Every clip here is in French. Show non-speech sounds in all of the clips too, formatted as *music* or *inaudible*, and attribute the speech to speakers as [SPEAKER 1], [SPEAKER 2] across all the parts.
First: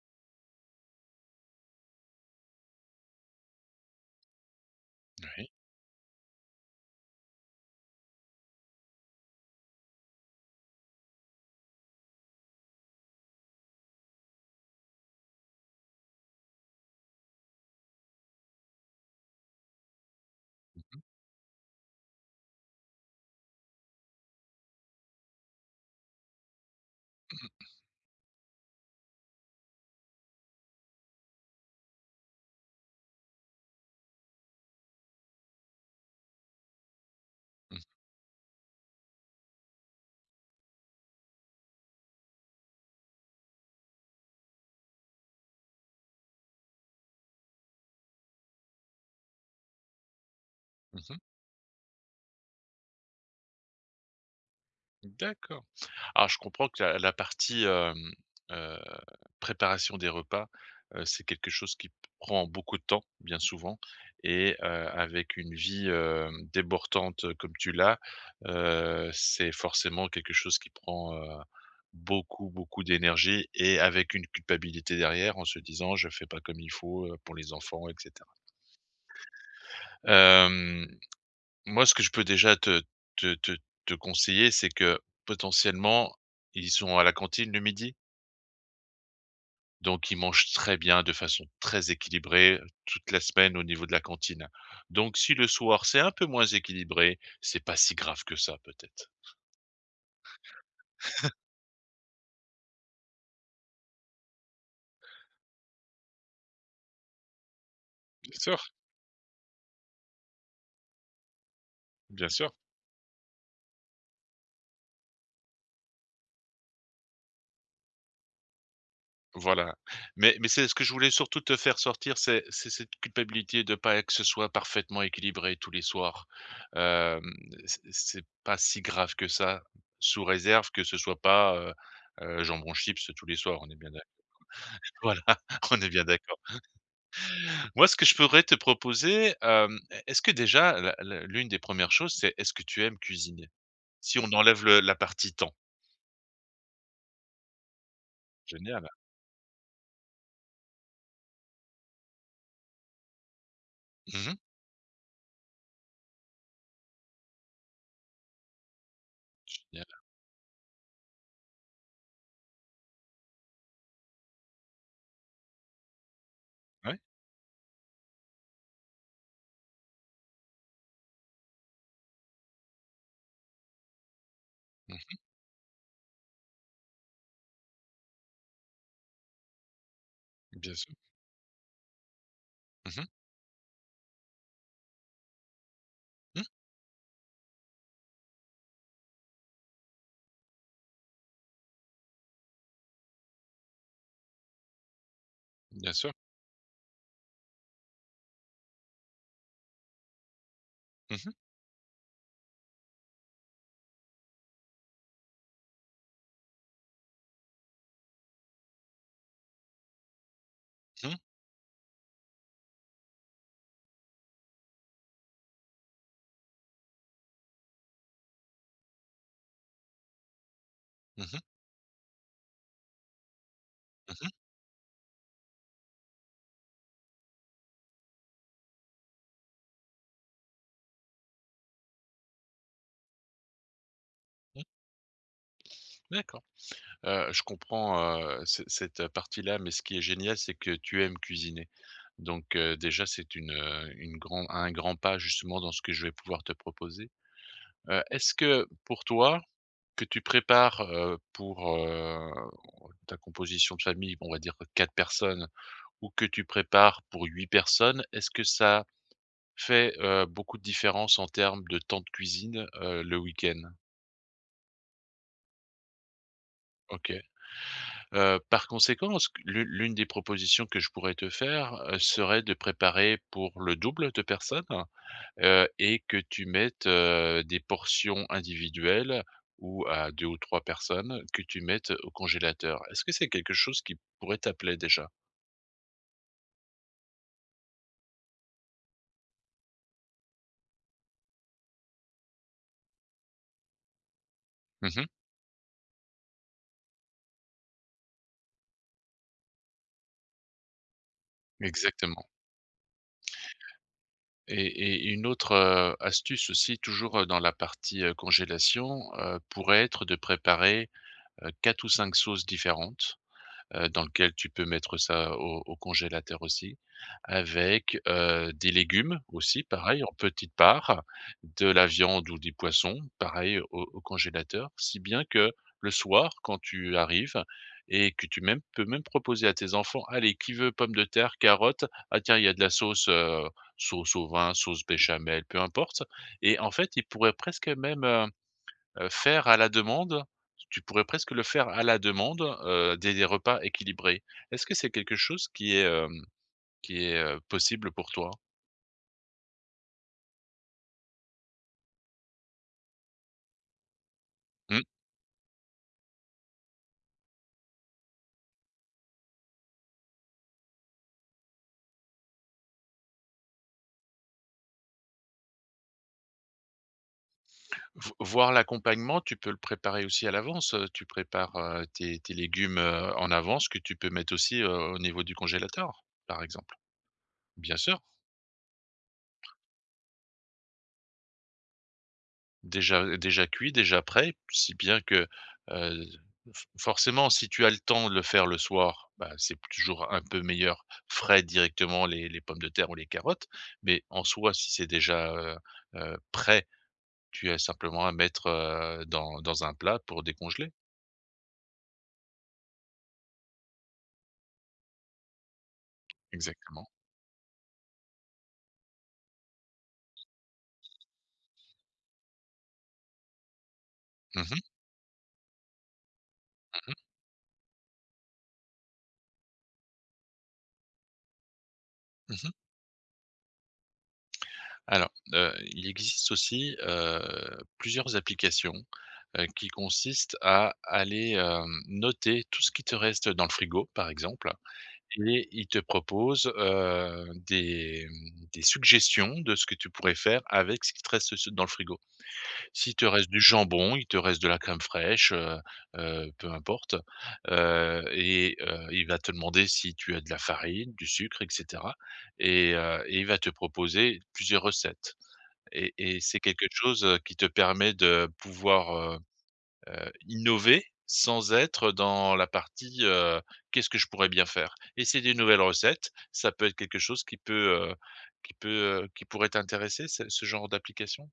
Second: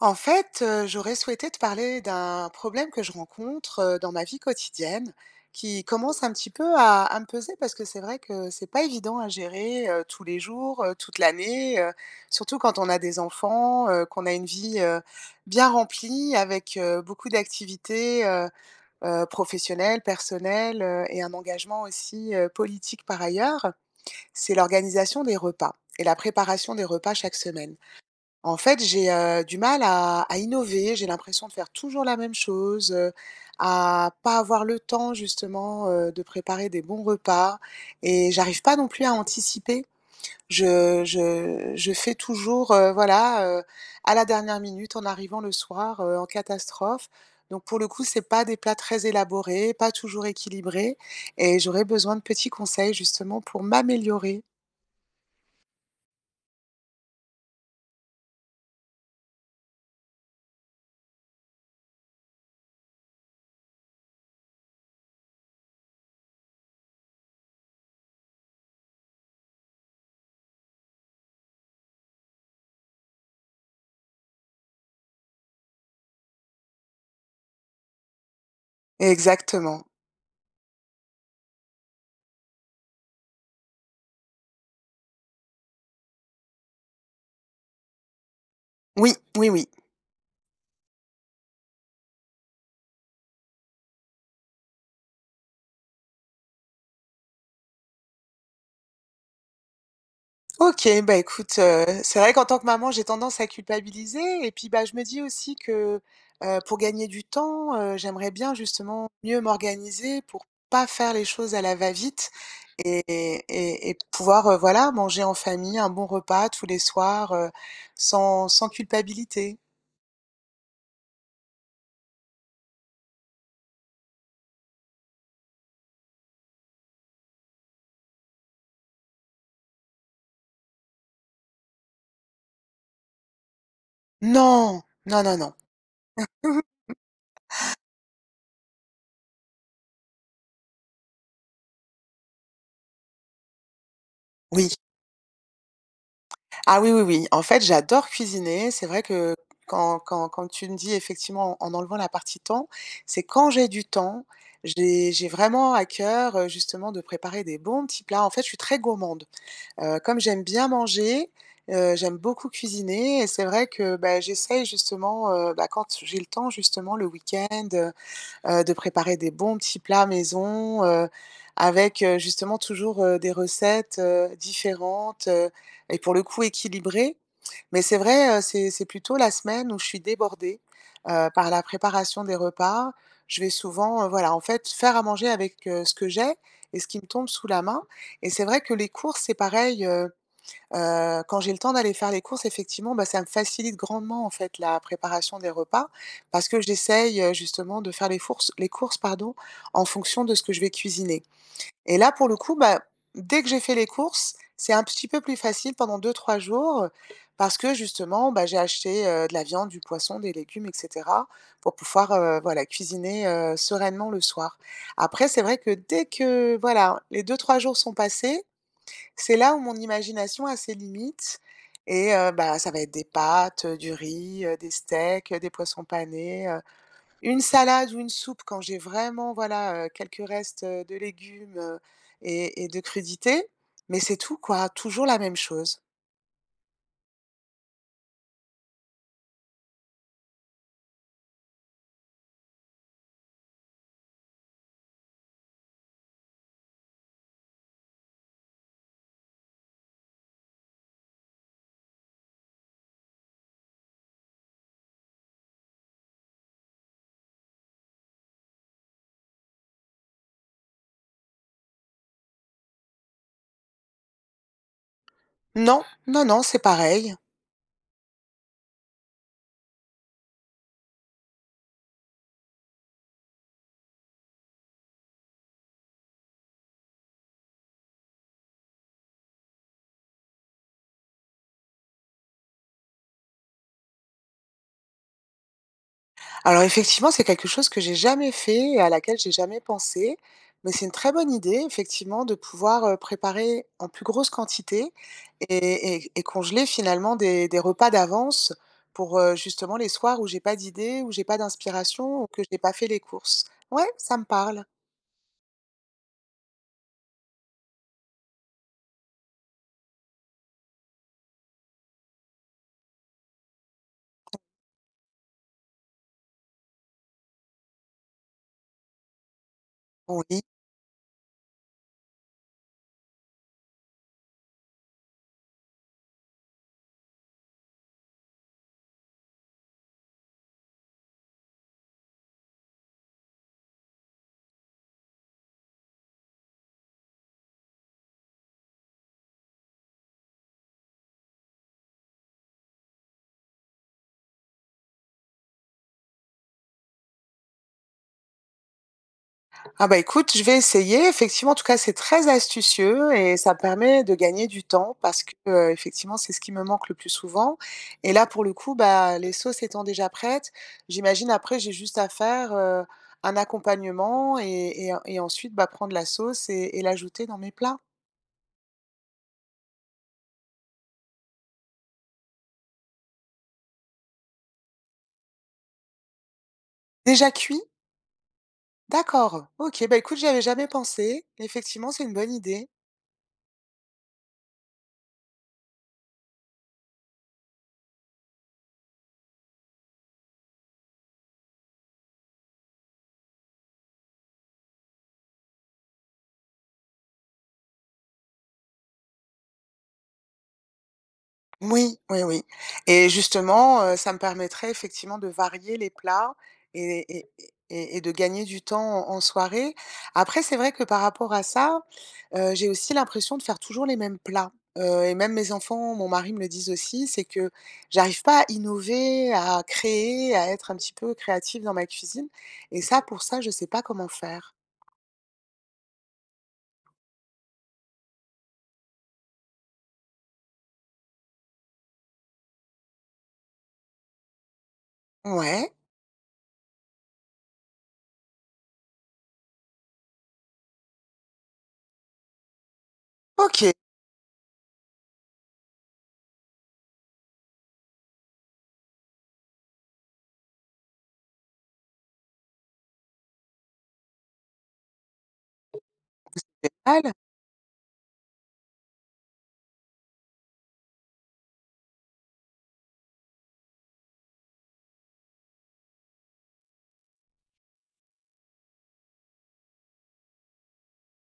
[SPEAKER 1] En fait, j'aurais souhaité te parler d'un problème que je rencontre, dans ma vie quotidienne,
[SPEAKER 2] Oui.
[SPEAKER 1] qui commence un petit peu à me peser parce que c'est vrai que c'est pas évident à gérer, tous les jours, toute l'année, surtout quand on a des enfants, qu'on a une vie, bien remplie avec, beaucoup d'activités, professionnelles, personnelles,
[SPEAKER 2] Mmh
[SPEAKER 1] et un engagement aussi, politique par ailleurs. C'est l'organisation des repas et la préparation des repas chaque semaine. En fait, j'ai, du mal à innover, j'ai l'impression de faire toujours la même chose, à pas avoir le temps justement, de préparer des bons repas
[SPEAKER 2] mh.
[SPEAKER 1] et j'arrive pas non plus à anticiper. Je fais toujours, voilà, à la dernière minute en arrivant le soir, en catastrophe. Donc pour le coup, c'est pas des plats très élaborés, pas toujours équilibrés
[SPEAKER 2] Mmh.
[SPEAKER 1] et j'aurais besoin de petits conseils justement pour m'améliorer.
[SPEAKER 2] D'accord. Alors je comprends que la partie, heu, préparation des repas, c'est quelque chose qui prend beaucoup de temps, bien souvent et avec une vie, débordante, comme tu l'as, c'est forcément quelque chose qui prend, beaucoup, beaucoup d'énergie et avec une culpabilité derrière en se disant: «Je fais pas comme il faut, pour les enfants» et cetera.
[SPEAKER 1] Exactement.
[SPEAKER 2] Hem Moi, ce que je peux déjà te te te conseiller, c'est que, potentiellement, ils sont à la cantine le midi,
[SPEAKER 1] Oui, oui, oui.
[SPEAKER 2] donc ils mangent très bien, de façon très équilibrée, toute la semaine au niveau de la cantine. Donc si le soir, c'est un peu moins équilibré, c'est pas si grave que ça peut-être.
[SPEAKER 1] OK, bah, écoute, c'est vrai qu'en tant que maman, j'ai tendance à culpabiliser et puis, bah, je me dis aussi que, pour gagner du temps, j'aimerais
[SPEAKER 2] Bien
[SPEAKER 1] bien
[SPEAKER 2] sûr,
[SPEAKER 1] justement mieux m'organiser pour pas faire les choses à la
[SPEAKER 2] bien
[SPEAKER 1] va-vite
[SPEAKER 2] sûr.
[SPEAKER 1] et et pouvoir, voilà, manger en famille un bon repas tous les soirs, sans culpabilité.
[SPEAKER 2] Voilà, mais c'est ce que je voulais surtout te faire sortir, c'est cette culpabilité de pas que ce soit parfaitement équilibré tous les soirs. Hem, c'est pas si grave que ça, sous réserve que ce soit pas, jambon chips tous les soirs, on est bien d'accord.
[SPEAKER 1] Non!
[SPEAKER 2] *laughs* Voilà,
[SPEAKER 1] Non, non, non.
[SPEAKER 2] on est bien d'accord.
[SPEAKER 1] *laughs*
[SPEAKER 2] Moi, ce que je pourrais te proposer, est ce que déjà la l'une des premières choses, c'est est-ce que tu aimes cuisiner? Si on enlève
[SPEAKER 1] Oui.
[SPEAKER 2] le la partie temps.
[SPEAKER 1] Ah oui, oui, oui. En fait, j'adore cuisiner.
[SPEAKER 2] Génial.
[SPEAKER 1] C'est vrai que quand tu me dis effectivement en enlevant la partie temps, c'est quand j'ai du temps,
[SPEAKER 2] Mmh.
[SPEAKER 1] j'ai vraiment à cœur, justement de préparer des bons petits plats. En fait, je suis très gourmande.
[SPEAKER 2] Génial.
[SPEAKER 1] Comme j'aime bien manger, j'aime beaucoup cuisiner et c'est vrai que, bah, j'essaye justement, bah, quand j'ai le temps justement
[SPEAKER 2] Ouais.
[SPEAKER 1] le week-end, de préparer des bons petits plats maison, avec, justement toujours, des recettes,
[SPEAKER 2] Mmh.
[SPEAKER 1] différentes, et pour le coup équilibrées. Mais c'est vrai, c'est plutôt la semaine où je suis débordée,
[SPEAKER 2] Bien sûr.
[SPEAKER 1] par la préparation des repas.
[SPEAKER 2] Mmh mh.
[SPEAKER 1] Je vais souvent, voilà, en fait, faire à manger avec, ce que j'ai
[SPEAKER 2] Mmh.
[SPEAKER 1] et ce qui me tombe sous la main et c'est vrai que les courses, c'est pareil, quand j'ai le temps d'aller faire les courses, effectivement, bah, ça me facilite grandement, en fait, la préparation des repas
[SPEAKER 2] Bien sûr.
[SPEAKER 1] parce que j'essaye, justement de faire les courses, pardon, en fonction de ce que je vais
[SPEAKER 2] Mmh
[SPEAKER 1] cuisiner
[SPEAKER 2] mh.
[SPEAKER 1] et là, pour le coup, bah, dès que j'ai fait les courses, c'est un petit peu plus facile pendant deux trois jours parce que justement, bah, j'ai acheté, de la viande, du poisson, des légumes et
[SPEAKER 2] Mmh.
[SPEAKER 1] cetera pour pouvoir, voilà, cuisiner, sereinement le soir. Après, c'est vrai que dès que, voilà, les deux trois jours sont passés, c'est là où mon imagination a ses
[SPEAKER 2] Mmh.
[SPEAKER 1] limites et bah, ça va être des pâtes, du
[SPEAKER 2] Mmh mh.
[SPEAKER 1] riz, des steaks, des poissons panés, une salade ou une soupe quand j'ai vraiment, voilà, quelques restes, de légumes, et de crudités, mais c'est tout
[SPEAKER 2] Mmh.
[SPEAKER 1] quoi, toujours la même chose.
[SPEAKER 2] D'accord. Je comprends, ce cette partie-là, mais ce qui est génial, c'est que tu aimes cuisiner. Donc, déjà, c'est une grand un grand pas justement dans ce que je vais pouvoir te proposer. Est-ce que pour toi, que tu prépares, pour, ta composition de famille, on va dire 4 personnes ou que tu prépares pour 8 personnes, est-ce que ça fait, beaucoup de différence en termes de temps de cuisine, le week-end?
[SPEAKER 1] Non, non, non, c'est pareil.
[SPEAKER 2] OK. Par conséquent, ce que l'une des propositions que je pourrais te faire, serait de préparer pour le double de personnes, et que tu mettes, des portions individuelles ou à 2 ou 3 personnes que tu mettes au congélateur. Est-ce que c'est quelque chose qui pourrait t'appeler déjà?
[SPEAKER 1] Alors effectivement, c'est quelque chose que j'ai jamais fait et à laquelle j'ai jamais pensé, mais c'est une très bonne idée, effectivement, de pouvoir, préparer en plus grosse quantité
[SPEAKER 2] Mmh.
[SPEAKER 1] et congeler finalement des repas d'avance pour, justement les soirs où j'ai pas d'idée, où j'ai pas d'inspiration ou
[SPEAKER 2] Exactement
[SPEAKER 1] que j'ai pas fait les courses. Ouais, ça me parle.
[SPEAKER 2] et une autre, astuce aussi toujours, dans la partie, congélation, pourrait être de préparer, 4 ou 5 sauces différentes dans lequel tu peux mettre ça au au congélateur aussi, avec, des légumes aussi, pareil, en
[SPEAKER 1] Oui.
[SPEAKER 2] petite part, de la viande ou des poissons, pareil, au au congélateur. Si bien que le soir, quand tu arrives et que tu même peux même proposer à tes enfants: «Allez, qui veut pommes de terre, carottes? Ah tiens, il y a de la sauce, sauce au vin, sauce béchamel», peu importe et en fait, ils pourraient presque même, faire à la demande, tu pourrais presque le faire à la demande, des repas équilibrés. Est-ce que c'est quelque chose qui est, qui est, possible pour toi?
[SPEAKER 1] Ah bah, écoute, je vais essayer. Effectivement, en tout cas, c'est très astucieux et ça permet de gagner du
[SPEAKER 2] Mmh.
[SPEAKER 1] temps parce que, effectivement, c'est ce qui me manque le plus souvent et là, pour le coup, bah, les sauces étant déjà prêtes, j'imagine après j'ai juste à faire, un accompagnement et ensuite, bah, prendre la sauce et l'ajouter dans mes plats.
[SPEAKER 2] Vo voire l'accompagnement, tu peux le préparer aussi à l'avance, tu prépares, tes tes légumes, en avance que tu peux mettre aussi, au niveau du congélateur, par exemple.
[SPEAKER 1] Déjà cuit?
[SPEAKER 2] Bien sûr.
[SPEAKER 1] D'accord. OK, bah, écoute, j'y avais jamais pensé. Effectivement, c'est une bonne idée.
[SPEAKER 2] Déjà déjà cuit, déjà prêt, si bien que, heu, f forcément, si tu as le temps de le faire le soir, bah, c'est toujours un peu meilleur frais directement les pommes de terre ou les carottes, mais en soi, si c'est déjà, prêt, tu as simplement à mettre, dans dans un plat pour décongeler.
[SPEAKER 1] Oui, oui, oui et justement, ça me permettrait effectivement de varier les plats
[SPEAKER 2] Exactement.
[SPEAKER 1] et de gagner du temps en soirée. Après, c'est vrai que par rapport à ça, j'ai aussi l'impression de faire toujours les mêmes
[SPEAKER 2] Mmh
[SPEAKER 1] plats,
[SPEAKER 2] mh,
[SPEAKER 1] et même mes enfants, mon mari me le disent
[SPEAKER 2] mmh.
[SPEAKER 1] aussi, c'est que j'arrive pas à innover, à créer, à être un petit peu créative dans ma cuisine
[SPEAKER 2] Mmh.
[SPEAKER 1] et ça, pour ça, je sais pas comment faire.
[SPEAKER 2] Alors, il existe aussi, plusieurs applications, qui consistent à aller, noter tout ce qui te reste dans le frigo, par exemple. Et il
[SPEAKER 1] Ouais,
[SPEAKER 2] te propose, des, des suggestions de ce que tu pourrais faire avec ce qui te reste s dans le frigo. S'il te reste du
[SPEAKER 1] OK.
[SPEAKER 2] jambon, il te reste de la crème fraîche, peu importe, et il va te demander si tu as de la farine, du sucre et cetera et il va te proposer plusieurs recettes et c'est quelque chose, qui te permet de pouvoir, innover sans être dans la partie, «Qu'est-ce que je pourrais bien faire?» Essayer des nouvelles recettes, ça peut être quelque chose qui peut, heu, qui peut, qui pourrait t'intéresser, ce ce genre d'application?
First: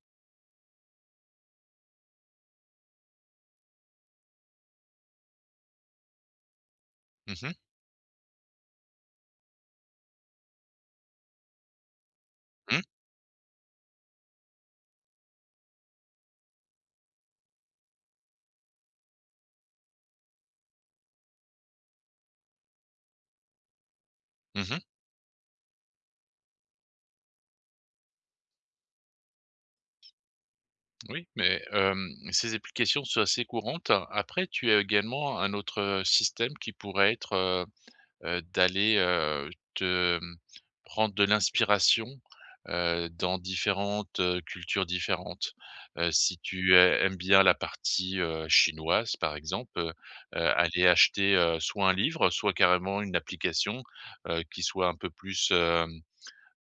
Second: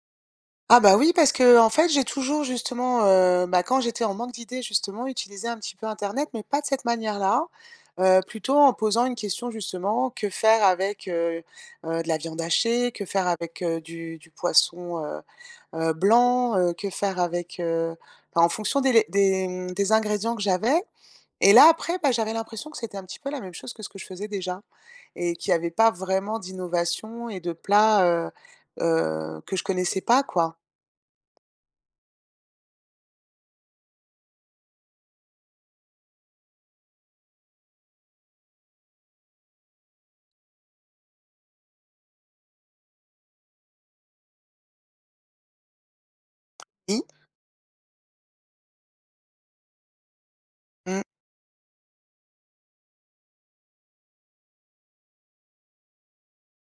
[SPEAKER 1] Ah bah oui, parce que en fait, j'ai toujours justement, bah, quand j'étais en manque d'idées justement, utilisé un petit peu internet, mais pas de cette
[SPEAKER 2] Mmh
[SPEAKER 1] manière-là,
[SPEAKER 2] mh.
[SPEAKER 1] plutôt en posant une question justement: «Que faire avec, de la viande
[SPEAKER 2] Mmh.
[SPEAKER 1] hachée? Que faire avec, du poisson, blanc? Que faire avec,» enfin, en fonction mmh, des ingrédients que j'avais et là après, bah, j'avais l'impression que c'était un petit peu la même chose que ce que je faisais déjà
[SPEAKER 2] Mmh.
[SPEAKER 1] et qu'il y avait pas vraiment d'innovation et de plats, que je connaissais pas, quoi.
[SPEAKER 2] Oui, mais ces applications sont assez courantes. Après, tu as également un autre, système qui pourrait être, d'aller, te, prendre de l'inspiration, dans différentes, cultures différentes. Si tu ai
[SPEAKER 1] Oui.
[SPEAKER 2] aimes bien la partie, chinoise, par exemple, aller
[SPEAKER 1] Mmh.
[SPEAKER 2] acheter, soit un livre, soit carrément une application, qui soit un peu plus,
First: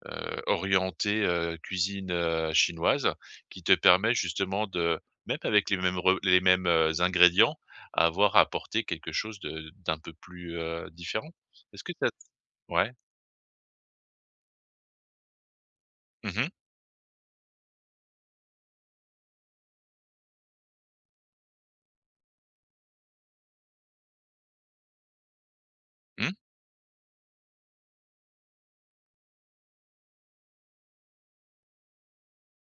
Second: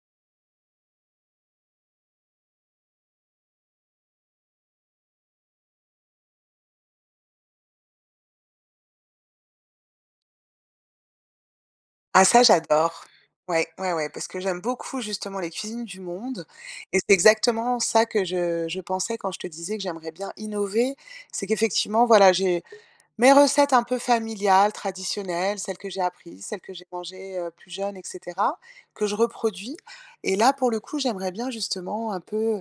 [SPEAKER 2] orientée, cuisine, chinoise qui te permet justement de même avec les mêmes re les mêmes, ingrédients, avoir apporté quelque chose de d'un peu plus, différent. Est-ce que ça
[SPEAKER 1] Ah ça
[SPEAKER 2] ouais.
[SPEAKER 1] j'adore. Ouais, ouais, ouais, parce que j'aime beaucoup justement les cuisines du
[SPEAKER 2] Mmh
[SPEAKER 1] monde
[SPEAKER 2] mh.
[SPEAKER 1] et c'est exactement ça que je pensais quand je te disais que j'aimerais bien innover. C'est qu'effectivement, voilà, j'ai mes recettes un peu familiales, traditionnelles, celles que j'ai
[SPEAKER 2] Mmh.
[SPEAKER 1] apprises, celles que j'ai mangées, plus jeune et cetera, que je reproduis et là, pour le coup, j'aimerais bien justement un peu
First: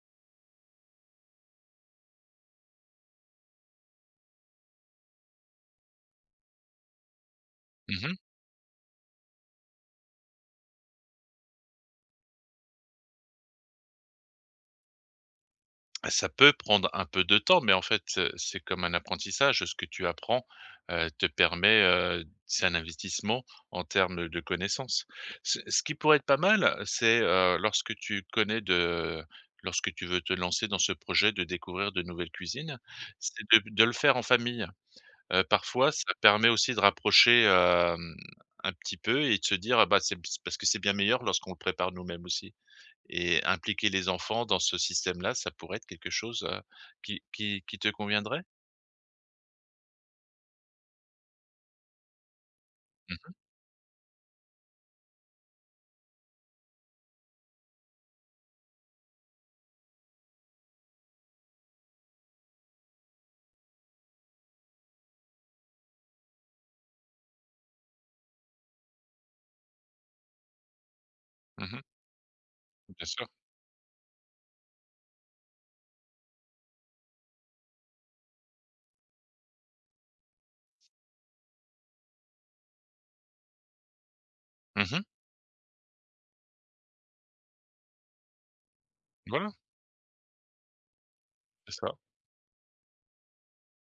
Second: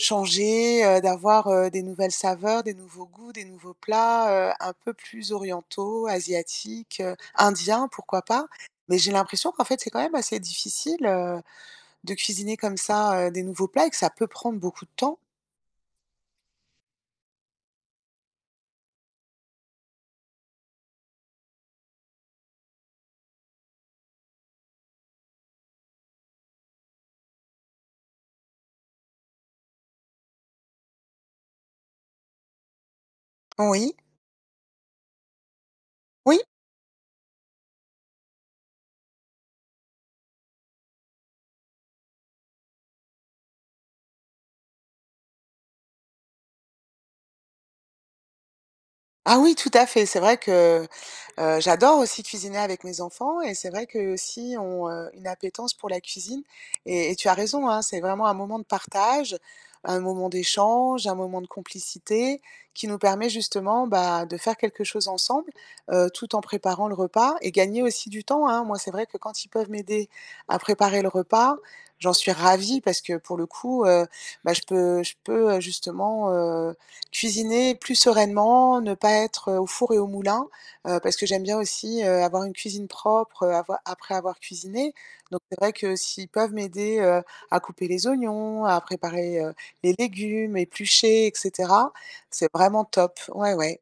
[SPEAKER 1] changer, d'avoir, des nouvelles saveurs, des nouveaux goûts, des nouveaux plats, un peu plus orientaux, asiatiques, indiens,
[SPEAKER 2] Mmh.
[SPEAKER 1] pourquoi pas? Mais j'ai l'impression qu'en fait, c'est quand même assez difficile, de cuisiner comme ça, des nouveaux plats et que ça peut prendre beaucoup de temps.
[SPEAKER 2] Bah, ça peut prendre un peu de temps, mais en fait, c'est comme un apprentissage. Ce que tu apprends, te permet, c'est un investissement en termes de connaissances. Ce ce qui pourrait être pas mal, c'est, lorsque tu connais de lorsque tu veux te lancer dans ce projet de découvrir de nouvelles cuisines, c'est de le
[SPEAKER 1] Oui,
[SPEAKER 2] faire en famille. Parfois, ça
[SPEAKER 1] oui.
[SPEAKER 2] permet aussi de rapprocher, un petit peu et de se dire: «Ah bah, c'est parce que c'est bien meilleur lorsqu'on le prépare nous-mêmes aussi» et impliquer les enfants dans ce système-là, ça pourrait être quelque chose, qui te conviendrait?
[SPEAKER 1] Ah oui, tout à fait, c'est vrai que j'adore aussi cuisiner avec mes
[SPEAKER 2] Mmh
[SPEAKER 1] enfants et c'est vrai qu'eux aussi ont, une appétence pour la cuisine et tu as raison, hein, c'est vraiment un moment de partage, un moment d'échange, un moment de complicité qui nous permet justement, bah, de faire quelque chose ensemble, tout en préparant le repas et gagner aussi du temps, hein. Moi, c'est vrai que quand ils peuvent m'aider à préparer le repas,
[SPEAKER 2] mh. Mmh.
[SPEAKER 1] j'en suis ravie parce
[SPEAKER 2] Bien
[SPEAKER 1] que
[SPEAKER 2] sûr.
[SPEAKER 1] pour le coup, bah, je peux, justement, cuisiner plus sereinement, ne pas être, au four et au moulin. Parce que j'aime bien aussi, avoir une cuisine propre, avoir après avoir cuisiné.
[SPEAKER 2] Mmh.
[SPEAKER 1] Donc c'est vrai que s'ils peuvent m'aider, à couper les oignons, à préparer,
[SPEAKER 2] Voilà,
[SPEAKER 1] les légumes, éplucher et
[SPEAKER 2] c'est ça
[SPEAKER 1] cetera, c'est vraiment top. Ouais, ouais,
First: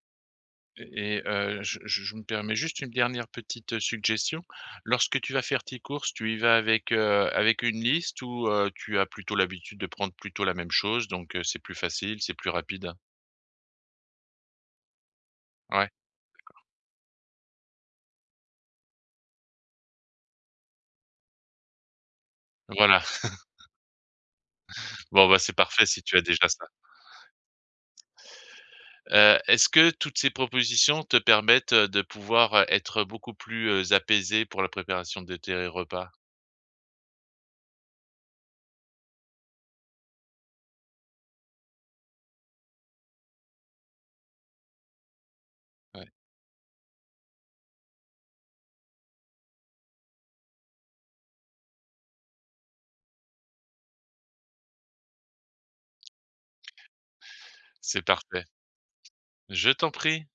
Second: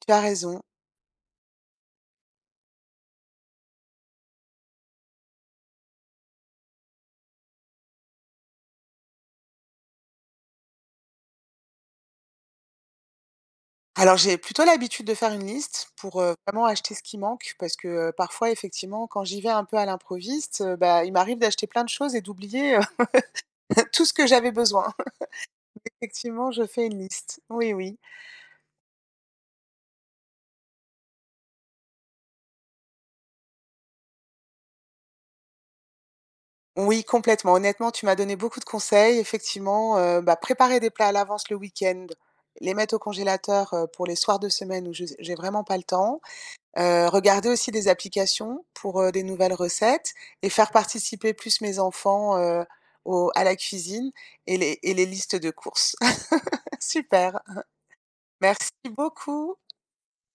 [SPEAKER 1] tu as raison.
[SPEAKER 2] et je me permets juste une dernière petite, suggestion. Lorsque tu vas faire tes courses, tu y vas avec, avec une liste ou, tu as plutôt l'habitude de prendre plutôt la même chose donc c'est plus facile, c'est plus rapide?
[SPEAKER 1] Alors j'ai plutôt l'habitude de faire une
[SPEAKER 2] Ouais,
[SPEAKER 1] liste pour, vraiment acheter ce qui manque parce que, parfois effectivement quand j'y vais un peu à l'improviste, bah, il m'arrive d'acheter plein de choses et d'oublier,
[SPEAKER 2] voilà. *laughs*
[SPEAKER 1] *laughs* tout ce que j'avais besoin.
[SPEAKER 2] Bon, bah, c'est parfait
[SPEAKER 1] *laughs*
[SPEAKER 2] si tu as déjà
[SPEAKER 1] Effectivement, je
[SPEAKER 2] ça.
[SPEAKER 1] fais une liste. Oui, oui.
[SPEAKER 2] Est-ce que toutes ces propositions te permettent, de pouvoir, être beaucoup plus, apaisé pour la préparation de tes repas?
[SPEAKER 1] Oui, complètement. Honnêtement, tu m'as donné beaucoup de conseils. Effectivement, bah, préparer des plats à l'avance le week-end, les mettre au congélateur, pour les soirs de semaine où je j'ai vraiment pas le
[SPEAKER 2] Ouais,
[SPEAKER 1] temps. Regarder aussi des applications pour, des nouvelles recettes et faire participer plus mes enfants, au à la cuisine et les listes de courses. *laughs* Super.
[SPEAKER 2] c'est parfait.
[SPEAKER 1] Merci beaucoup.
[SPEAKER 2] Je t'en prie.